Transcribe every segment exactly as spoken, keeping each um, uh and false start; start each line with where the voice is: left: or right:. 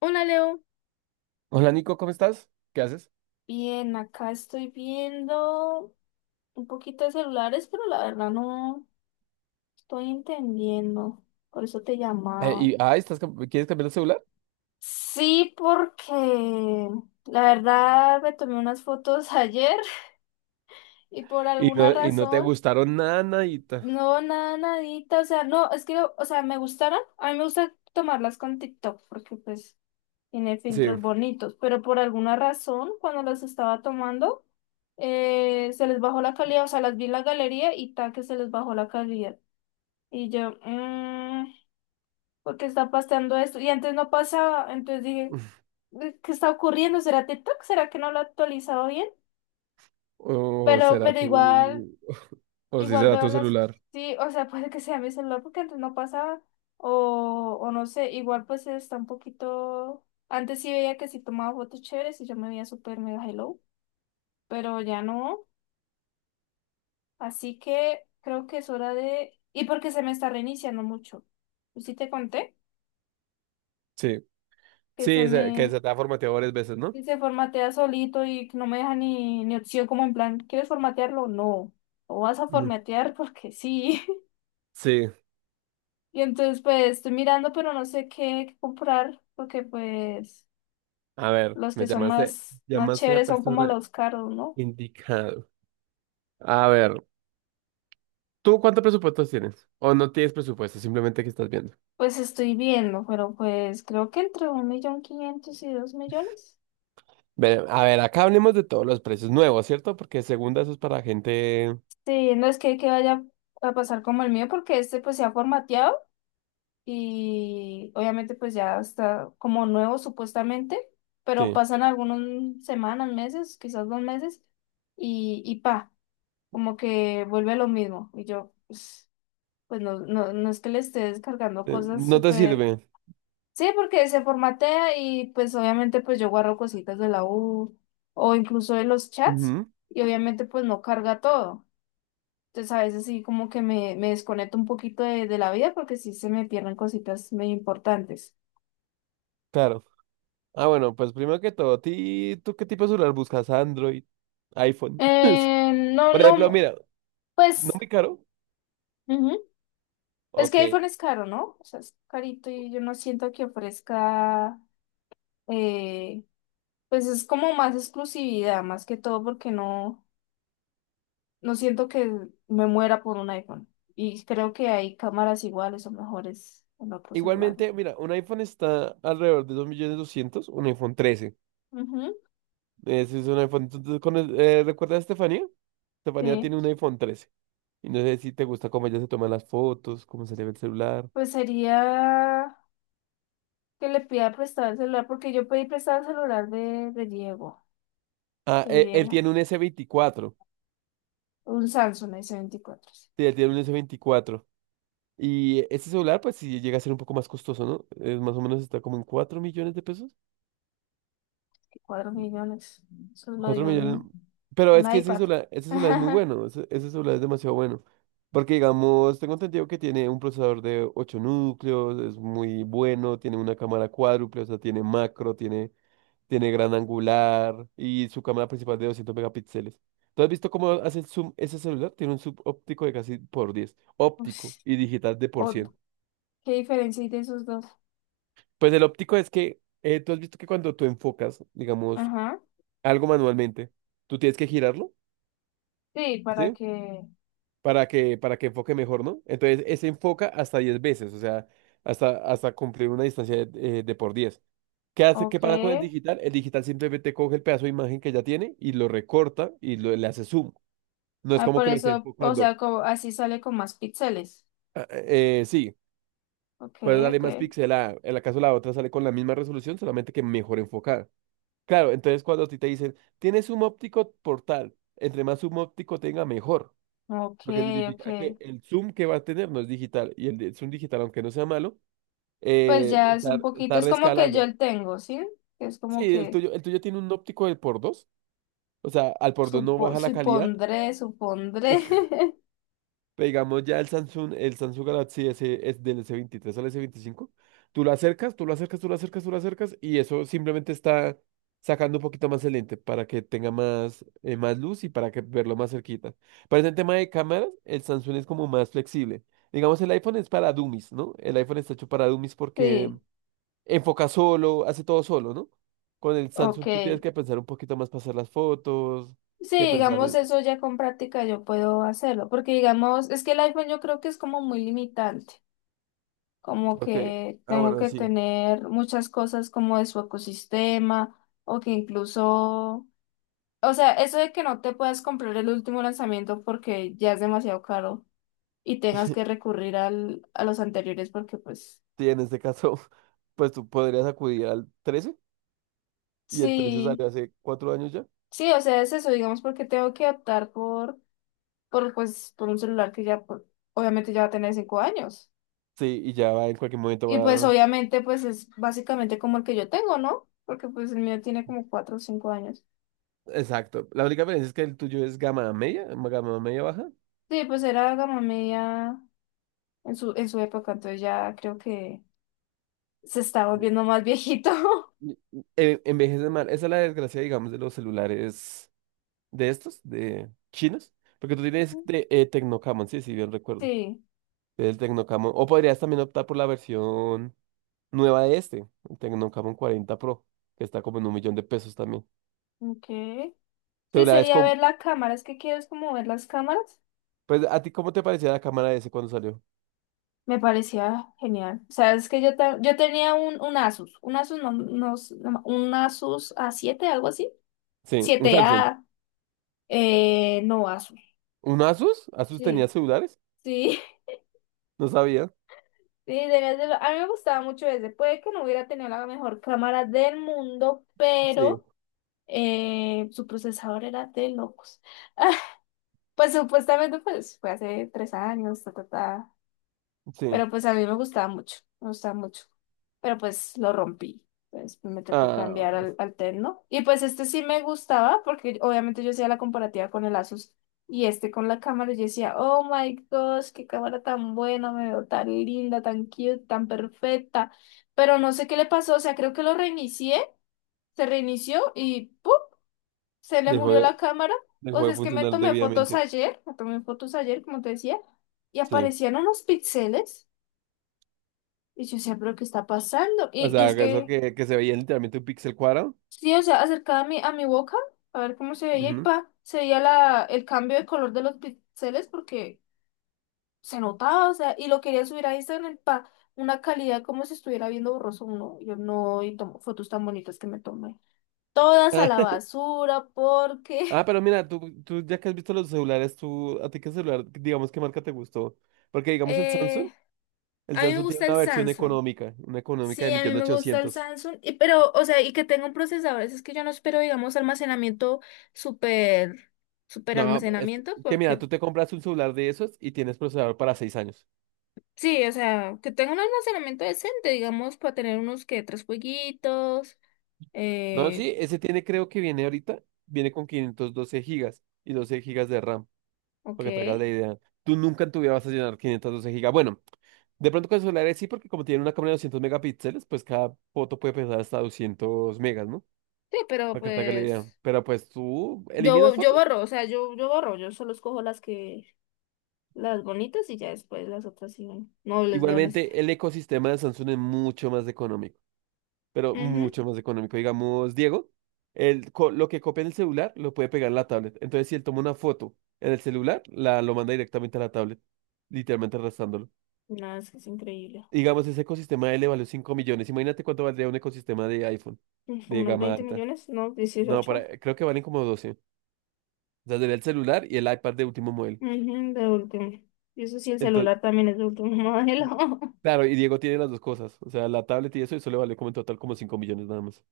left: Hola Leo,
right: Hola Nico, ¿cómo estás? ¿Qué haces?
left: bien, acá estoy viendo un poquito de celulares, pero la verdad no estoy entendiendo, por eso te
right: Eh,
left: llamaba.
right: y, ah, estás, cam- ¿quieres cambiar el celular?
left: Sí, porque la verdad me tomé unas fotos ayer y por
right: Y
left: alguna
right: no, y no te
left: razón,
right: gustaron nada, nadita.
left: no, nada, nadita, o sea, no, es que, o sea, me gustaron, a mí me gusta tomarlas con TikTok, porque pues tiene
right: Sí.
left: filtros bonitos, pero por alguna razón, cuando las estaba tomando, eh, se les bajó la calidad, o sea, las vi en la galería y ta que se les bajó la calidad. Y yo, mmm, ¿por qué está pasando esto? Y antes no pasaba, entonces dije, "Eh, ¿qué está ocurriendo? ¿Será TikTok? ¿Será que no lo ha actualizado bien?"
right: O
left: Pero,
right: será
left: pero igual.
right: tu... O sí
left: Igual
right: será
left: veo
right: tu
left: las,
right: celular.
left: sí, o sea, puede que sea mi celular porque antes no pasaba, o, o no sé, igual pues está un poquito, antes sí veía que si tomaba fotos chéveres y yo me veía súper mega hello, pero ya no, así que creo que es hora de, y porque se me está reiniciando mucho, yo sí te conté
right: Sí.
left: que se
right: Sí, se- que
left: me,
right: se te ha formateado varias veces, ¿no?
left: que se formatea solito y que no me deja ni, ni opción como en plan, ¿quieres formatearlo? No, o vas a
right: Mm.
left: formatear porque sí.
right: Sí.
left: Y entonces pues estoy mirando, pero no sé qué, qué comprar, porque pues
right: A ver,
left: los que
right: me
left: son
right: llamaste,
left: más, más
right: llamaste a la
left: chéveres son como
right: persona
left: los caros, ¿no?
right: indicado. A ver, ¿tú cuántos presupuestos tienes? ¿O no tienes presupuesto? Simplemente que estás viendo.
left: Pues estoy viendo, pero pues creo que entre un millón quinientos y dos millones.
right: Ve- a ver, acá hablemos de todos los precios nuevos, ¿cierto? Porque segunda eso es para gente...
left: Sí, no es que, que, vaya a pasar como el mío, porque este pues se ha formateado y obviamente pues ya está como nuevo supuestamente, pero
right: Sí.
left: pasan algunas semanas, meses, quizás dos meses, y, y pa, como que vuelve lo mismo. Y yo, pues, Pues no, no, no es que le esté descargando
right: Eh,
left: cosas
right: No te
left: súper.
right: sirve.
left: Sí, porque se formatea y pues obviamente pues yo guardo cositas de la U o incluso de los chats
right: Ujú,
left: y obviamente pues no carga todo. Entonces a veces sí como que me, me desconecto un poquito de, de la vida porque sí se me pierden cositas medio importantes.
right: claro. Ah, bueno, pues primero que todo, ti- ¿tú qué tipo de celular buscas? Android, iPhone.
left: Eh, no,
right: Por ejemplo,
left: no,
right: mira, no
left: pues
right: muy caro.
left: ujú. Es que
right: Ok.
left: iPhone es caro, ¿no? O sea, es carito y yo no siento que ofrezca, eh, pues es como más exclusividad, más que todo porque no. No siento que me muera por un iPhone. Y creo que hay cámaras iguales o mejores en otros celulares.
right: Igualmente, mira, un iPhone está alrededor de dos millones doscientos mil, un iPhone trece.
left: Ujú,
right: Ese es un iPhone. entonces, con el- eh, ¿recuerdas a Estefanía? Estefanía
left: sí.
right: tiene un iPhone trece. Y no sé si te gusta cómo ella se toma las fotos, cómo se le ve el celular.
left: Pues sería que le pida prestado el celular, porque yo pedí prestado el celular de, de Diego,
right: Ah,
left: que
right: él, él
left: Diego,
right: tiene un s veinticuatro.
left: un Samsung s veinticuatro sí,
right: Sí, él tiene un s veinticuatro. Y este celular, pues sí llega a ser un poco más costoso, ¿no? Es más o menos está como en cuatro millones de pesos.
left: que 4 millones. Eso es lo
right: cuatro
left: de
right: millones.
left: un,
right: Pero es
left: un
right: que ese
left: iPad.
right: celular, ese celular es muy bueno. Ese, ese celular es demasiado bueno. Porque, digamos, tengo entendido que tiene un procesador de ocho núcleos, es muy bueno, tiene una cámara cuádruple, o sea, tiene macro, tiene, tiene gran angular y su cámara principal de doscientos megapíxeles. ¿Tú has visto cómo hace el zoom ese celular? Tiene un zoom óptico de casi por diez óptico
left: Ush,
right: y digital de por
left: o-
right: cien.
left: ¿qué diferencia hay de esos dos?
right: Pues el óptico es que eh, tú has visto que cuando tú enfocas, digamos,
left: Ajá.
right: algo manualmente, tú tienes que girarlo,
left: Sí, para
right: ¿sí?
left: que.
right: Para que, para que enfoque mejor, ¿no? Entonces, ese enfoca hasta diez veces, o sea, hasta, hasta cumplir una distancia de, eh, de por diez. ¿Qué hace? ¿Qué
left: Ok.
right: pasa con el digital? El digital simplemente coge el pedazo de imagen que ya tiene y lo recorta y lo- le hace zoom. No es
left: Ah,
right: como
left: por
right: que lo esté
left: eso, o
right: enfocando.
left: sea, como, así sale con más píxeles.
right: Ah, eh, eh, sí,
left: Ok,
right: puedes darle
left: ok,
right: más pixel a, en el caso la otra sale con la misma resolución, solamente que mejor enfocada. Claro, entonces cuando a ti te dicen, tienes zoom óptico por tal, entre más zoom óptico tenga, mejor.
left: ok,
right: Lo que
left: ok.
right: significa que el zoom que va a tener no es digital. Y el de- zoom digital, aunque no sea malo,
left: Pues
right: eh,
left: ya es
right: está,
left: un poquito,
right: está
left: es como que yo
right: reescalando.
left: el tengo, ¿sí? Es como
right: Sí, el
left: que
right: tuyo, el tuyo tiene un óptico del por dos. O sea, al por dos no
left: supo,
right: baja la calidad.
left: supondré, supondré.
right: Pero digamos ya el Samsung, el Samsung Galaxy S, es del S veintitrés al S veinticinco, tú lo acercas, tú lo acercas, tú lo acercas, tú lo acercas y eso simplemente está sacando un poquito más el lente para que tenga más, eh, más luz y para que verlo más cerquita. Pero en el tema de cámaras, el Samsung es como más flexible. Digamos, el iPhone es para dummies, ¿no? El iPhone está hecho para dummies porque
left: Sí,
right: enfoca solo, hace todo solo, ¿no? Con el
left: ok.
right: Samsung tú tienes que pensar un poquito más para hacer las fotos,
left: Sí,
right: que pensar
left: digamos,
right: en-
left: eso ya con práctica yo puedo hacerlo, porque digamos, es que el iPhone yo creo que es como muy limitante, como
right: porque,
left: que
right: ah,
left: tengo
right: bueno,
left: que
right: sí.
left: tener muchas cosas como de su ecosistema, o que incluso, o sea, eso de que no te puedas comprar el último lanzamiento porque ya es demasiado caro. Y tengas que recurrir al, a los anteriores porque pues
right: Sí, en este caso, pues tú podrías acudir al trece y el trece salió
left: sí,
right: hace cuatro años ya.
left: sí, o sea, es eso, digamos, porque tengo que optar por, por pues, por un celular que ya pues, obviamente ya va a tener cinco años.
right: Sí, y ya va en cualquier momento
left: Y pues
right: va.
left: obviamente pues es básicamente como el que yo tengo, ¿no? Porque pues el mío tiene como cuatro o cinco años.
right: Exacto. La única diferencia es que el tuyo es gama media, gama media baja.
left: Sí, pues era gama media en su, en su época, entonces ya creo que se está volviendo más viejito.
right: Y- y- eh, Envejece mal. Esa es la desgracia, digamos, de los celulares de estos, de chinos. Porque tú tienes de, eh, Tecnocamon, sí, sí, bien recuerdo.
left: Sí,
right: El Tecnocamon. O podrías también optar por la versión nueva de este, el Tecnocamon cuarenta Pro, que está como en un millón de pesos también.
left: ok. Sí,
right: Celulares
left: sería
right: con.
left: ver la cámara, es que quieres como ver las cámaras.
right: Pues, ¿a ti cómo te parecía la cámara ese cuando salió?
left: Me parecía genial. O sea, es que yo, ta- yo tenía un, un Asus, un Asus, no, no, no- un Asus a siete algo así.
right: Sí, un
left: Siete
right: Samsung.
left: a eh, no Asus.
right: ¿Un Asus? ¿Asus tenía
left: Sí,
right: celulares?
left: sí,
right: No sabía.
left: sí, debías de lo- A mí me gustaba mucho ese. Puede que no hubiera tenido la mejor cámara del mundo,
right: Sí,
left: pero eh, su procesador era de locos. Pues supuestamente pues, fue hace tres años, ta, ta, ta.
right: sí.
left: Pero pues a mí me gustaba mucho, me gustaba mucho. Pero pues lo rompí. Pues me tocó cambiar
right: Ah,
left: al, al Tecno. Y pues este sí me gustaba porque obviamente yo hacía la comparativa con el Asus y este con la cámara. Y yo decía, oh my gosh, qué cámara tan buena, me veo tan linda, tan cute, tan perfecta. Pero no sé qué le pasó, o sea, creo que lo reinicié, se reinició y ¡pum! Se le
right: dejó
left: murió
right: de,
left: la cámara. O
right: dejó de
left: sea, es que me
right: funcionar
left: tomé fotos
right: debidamente.
left: ayer, me tomé fotos ayer, como te decía, y
right: Sí.
left: aparecían unos píxeles. Y yo decía, pero ¿qué está pasando?
right: O
left: Y, y
right: sea,
left: es
right: eso
left: que,
right: que, que se veía literalmente un píxel cuadrado.
left: sí, o sea, acercaba a mi, a mi boca a ver cómo se veía y
right: Ujú.
left: pa, se veía la, el cambio de color de los píxeles porque se notaba, o sea, y lo quería subir a Instagram pa, una calidad como si estuviera viendo borroso uno. Y yo no, y tomo fotos tan bonitas que me tomé. Todas a
right: Ah,
left: la basura porque
right: ah, pero mira, tú, tú ya que has visto los celulares, tú, ¿a ti qué celular, digamos, qué marca te gustó? Porque digamos el Samsung,
left: eh,
right: el
left: a mí me
right: Samsung tiene
left: gusta
right: una
left: el
right: versión
left: Samsung.
right: económica, una económica de
left: Sí, a mí me gusta el
right: un millón ochocientos mil.
left: Samsung, y, pero, o sea, y que tenga un procesador, es que yo no espero, digamos, almacenamiento súper, súper
right: No, es que,
left: almacenamiento,
right: que mira,
left: porque
right: tú te compras un celular de esos y tienes procesador para seis años.
left: sí, o sea, que tenga un almacenamiento decente, digamos, para tener unos que tres jueguitos,
right: No,
left: eh,
right: sí, ese tiene, creo que viene ahorita, viene con quinientos doce gigas y doce gigas de RAM,
left: ok,
right: para que te hagas
left: sí,
right: la idea. Tú nunca en tu vida vas a llenar quinientos doce gigas. Bueno, de pronto con el celulares sí, porque como tiene una cámara de doscientos megapíxeles, pues cada foto puede pesar hasta doscientos megas, ¿no?
left: pero
right: Para que te hagas la idea.
left: pues,
right: Pero pues tú
left: yo,
right: eliminas
left: bo- yo
right: fotos.
left: borro, o sea, yo, yo borro, yo solo escojo las que, las bonitas y ya después las otras sí, no, no les veo necesidad.
right: Igualmente, el ecosistema de Samsung es mucho más económico. Pero
left: Ujú,
right: mucho más económico. Digamos, Diego, el, co- lo que copia en el celular lo puede pegar en la tablet. Entonces, si él toma una foto en el celular, la, lo manda directamente a la tablet, literalmente arrastrándolo.
left: no, es que es increíble.
right: Digamos, ese ecosistema de él le valió cinco millones. Imagínate cuánto valdría un ecosistema de iPhone,
left: Mm, Como
right: de
left: unos
right: gama
left: veinte
right: alta.
left: millones, no,
right: No,
left: dieciocho.
right: para, creo que valen como doce. O sea, sería el celular y el iPad de último modelo.
left: Ujú, de último. Y eso sí, el
right: Entonces,
left: celular también es de último modelo.
right: claro, y Diego tiene las dos cosas. O sea, la tablet y eso, eso le vale como en total como cinco millones nada más.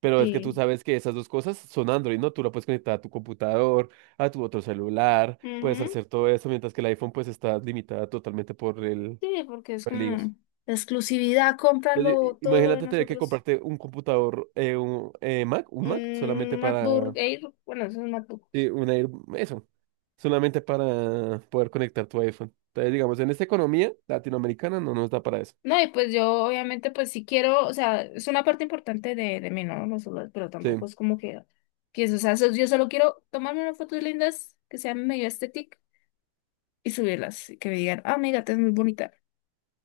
right: Pero es que tú
left: Sí.
right: sabes que esas dos cosas son Android, ¿no? Tú la puedes conectar a tu computador, a tu otro celular, puedes
left: Ujú,
right: hacer todo eso, mientras que el iPhone pues está limitada totalmente por el,
left: sí, porque es
right: por el iOS.
left: como la exclusividad,
right: Entonces,
left: cómpralo,
right: i-
left: todo lo de
right: imagínate tener que
left: nosotros.
right: comprarte un computador, eh, un eh, Mac, un Mac, solamente
left: Un MacBook
right: para,
left: Air, bueno, eso es un MacBook.
right: eh, una, air- eso, solamente para poder conectar tu iPhone. Entonces, digamos, en esta economía latinoamericana no nos da para eso.
left: No, y pues yo obviamente pues sí quiero, o sea, es una parte importante de, de mí, ¿no? Los celulares, pero tampoco
right: Sí.
left: es como que, que eso, o sea, so- yo solo quiero tomarme unas fotos lindas que sean medio estéticas y subirlas, y que me digan, ah, mi gata es muy bonita,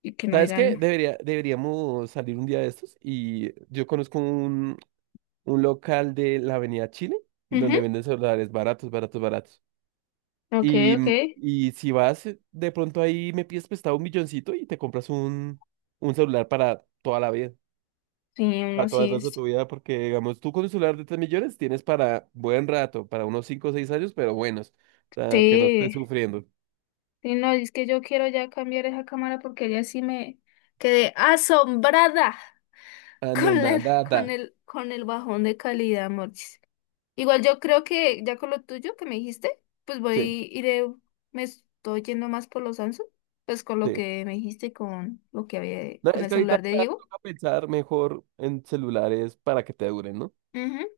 left: y que no
right: ¿Sabes qué?
left: digan,
right: Debería, deberíamos salir un día de estos y yo conozco un un local de la Avenida Chile, donde
left: ujú,
right: venden celulares baratos, baratos, baratos.
left: ok,
right: Y,
left: ok.
right: mm, y si vas, eh, de pronto ahí me pides prestado un milloncito y te compras un, un celular para toda la vida,
left: Sí, no,
right: para todo el
left: sí,
right: resto de
left: es-
right: tu vida, porque digamos, tú con un celular de tres millones tienes para buen rato, para unos cinco o seis años, pero buenos, o sea, que no estés
left: sí,
right: sufriendo.
left: sí, no, es que yo quiero ya cambiar esa cámara porque ya sí me quedé asombrada
right: Ah, no,
left: con
right: nada,
left: el, con
right: nada.
left: el, con el bajón de calidad, Morchis. Igual yo creo que ya con lo tuyo que me dijiste, pues
right: Sí,
left: voy, iré, me estoy yendo más por los Samsung, pues con lo
right: sí.
left: que me dijiste, y con lo que había,
right: No,
left: con
right: es
left: el
right: que ahorita
left: celular de
right: ya
left: Diego.
right: toca pensar mejor en celulares para que te duren, ¿no?
left: Ujú.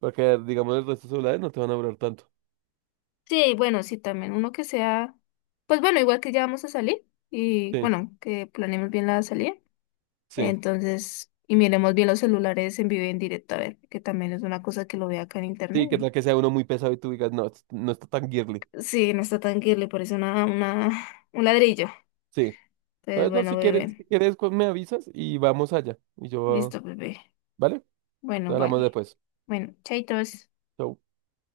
right: Porque, digamos, el resto de celulares no te van a durar tanto.
left: Sí, bueno, sí, también uno que sea, pues bueno, igual que ya vamos a salir y
right: Sí.
left: bueno, que planeemos bien la salida.
right: Sí.
left: Entonces, y miremos bien los celulares en vivo y en directo, a ver, que también es una cosa que lo ve acá en internet.
right: Sí, que tal
left: y-
right: que sea uno muy pesado y tú digas, no, es- no está tan girly.
left: Sí, no está tan que le parece una, una, un ladrillo.
right: Sí.
left: Entonces,
right: Entonces, no,
left: bueno,
right: si quieres,
left: bebé.
right: si quieres, cu- me avisas y vamos allá. Y yo,
left: Listo, bebé.
right: ¿vale? Te
left: Bueno,
right: hablamos
left: vale.
right: después.
left: Bueno, chaitos.
right: Chau.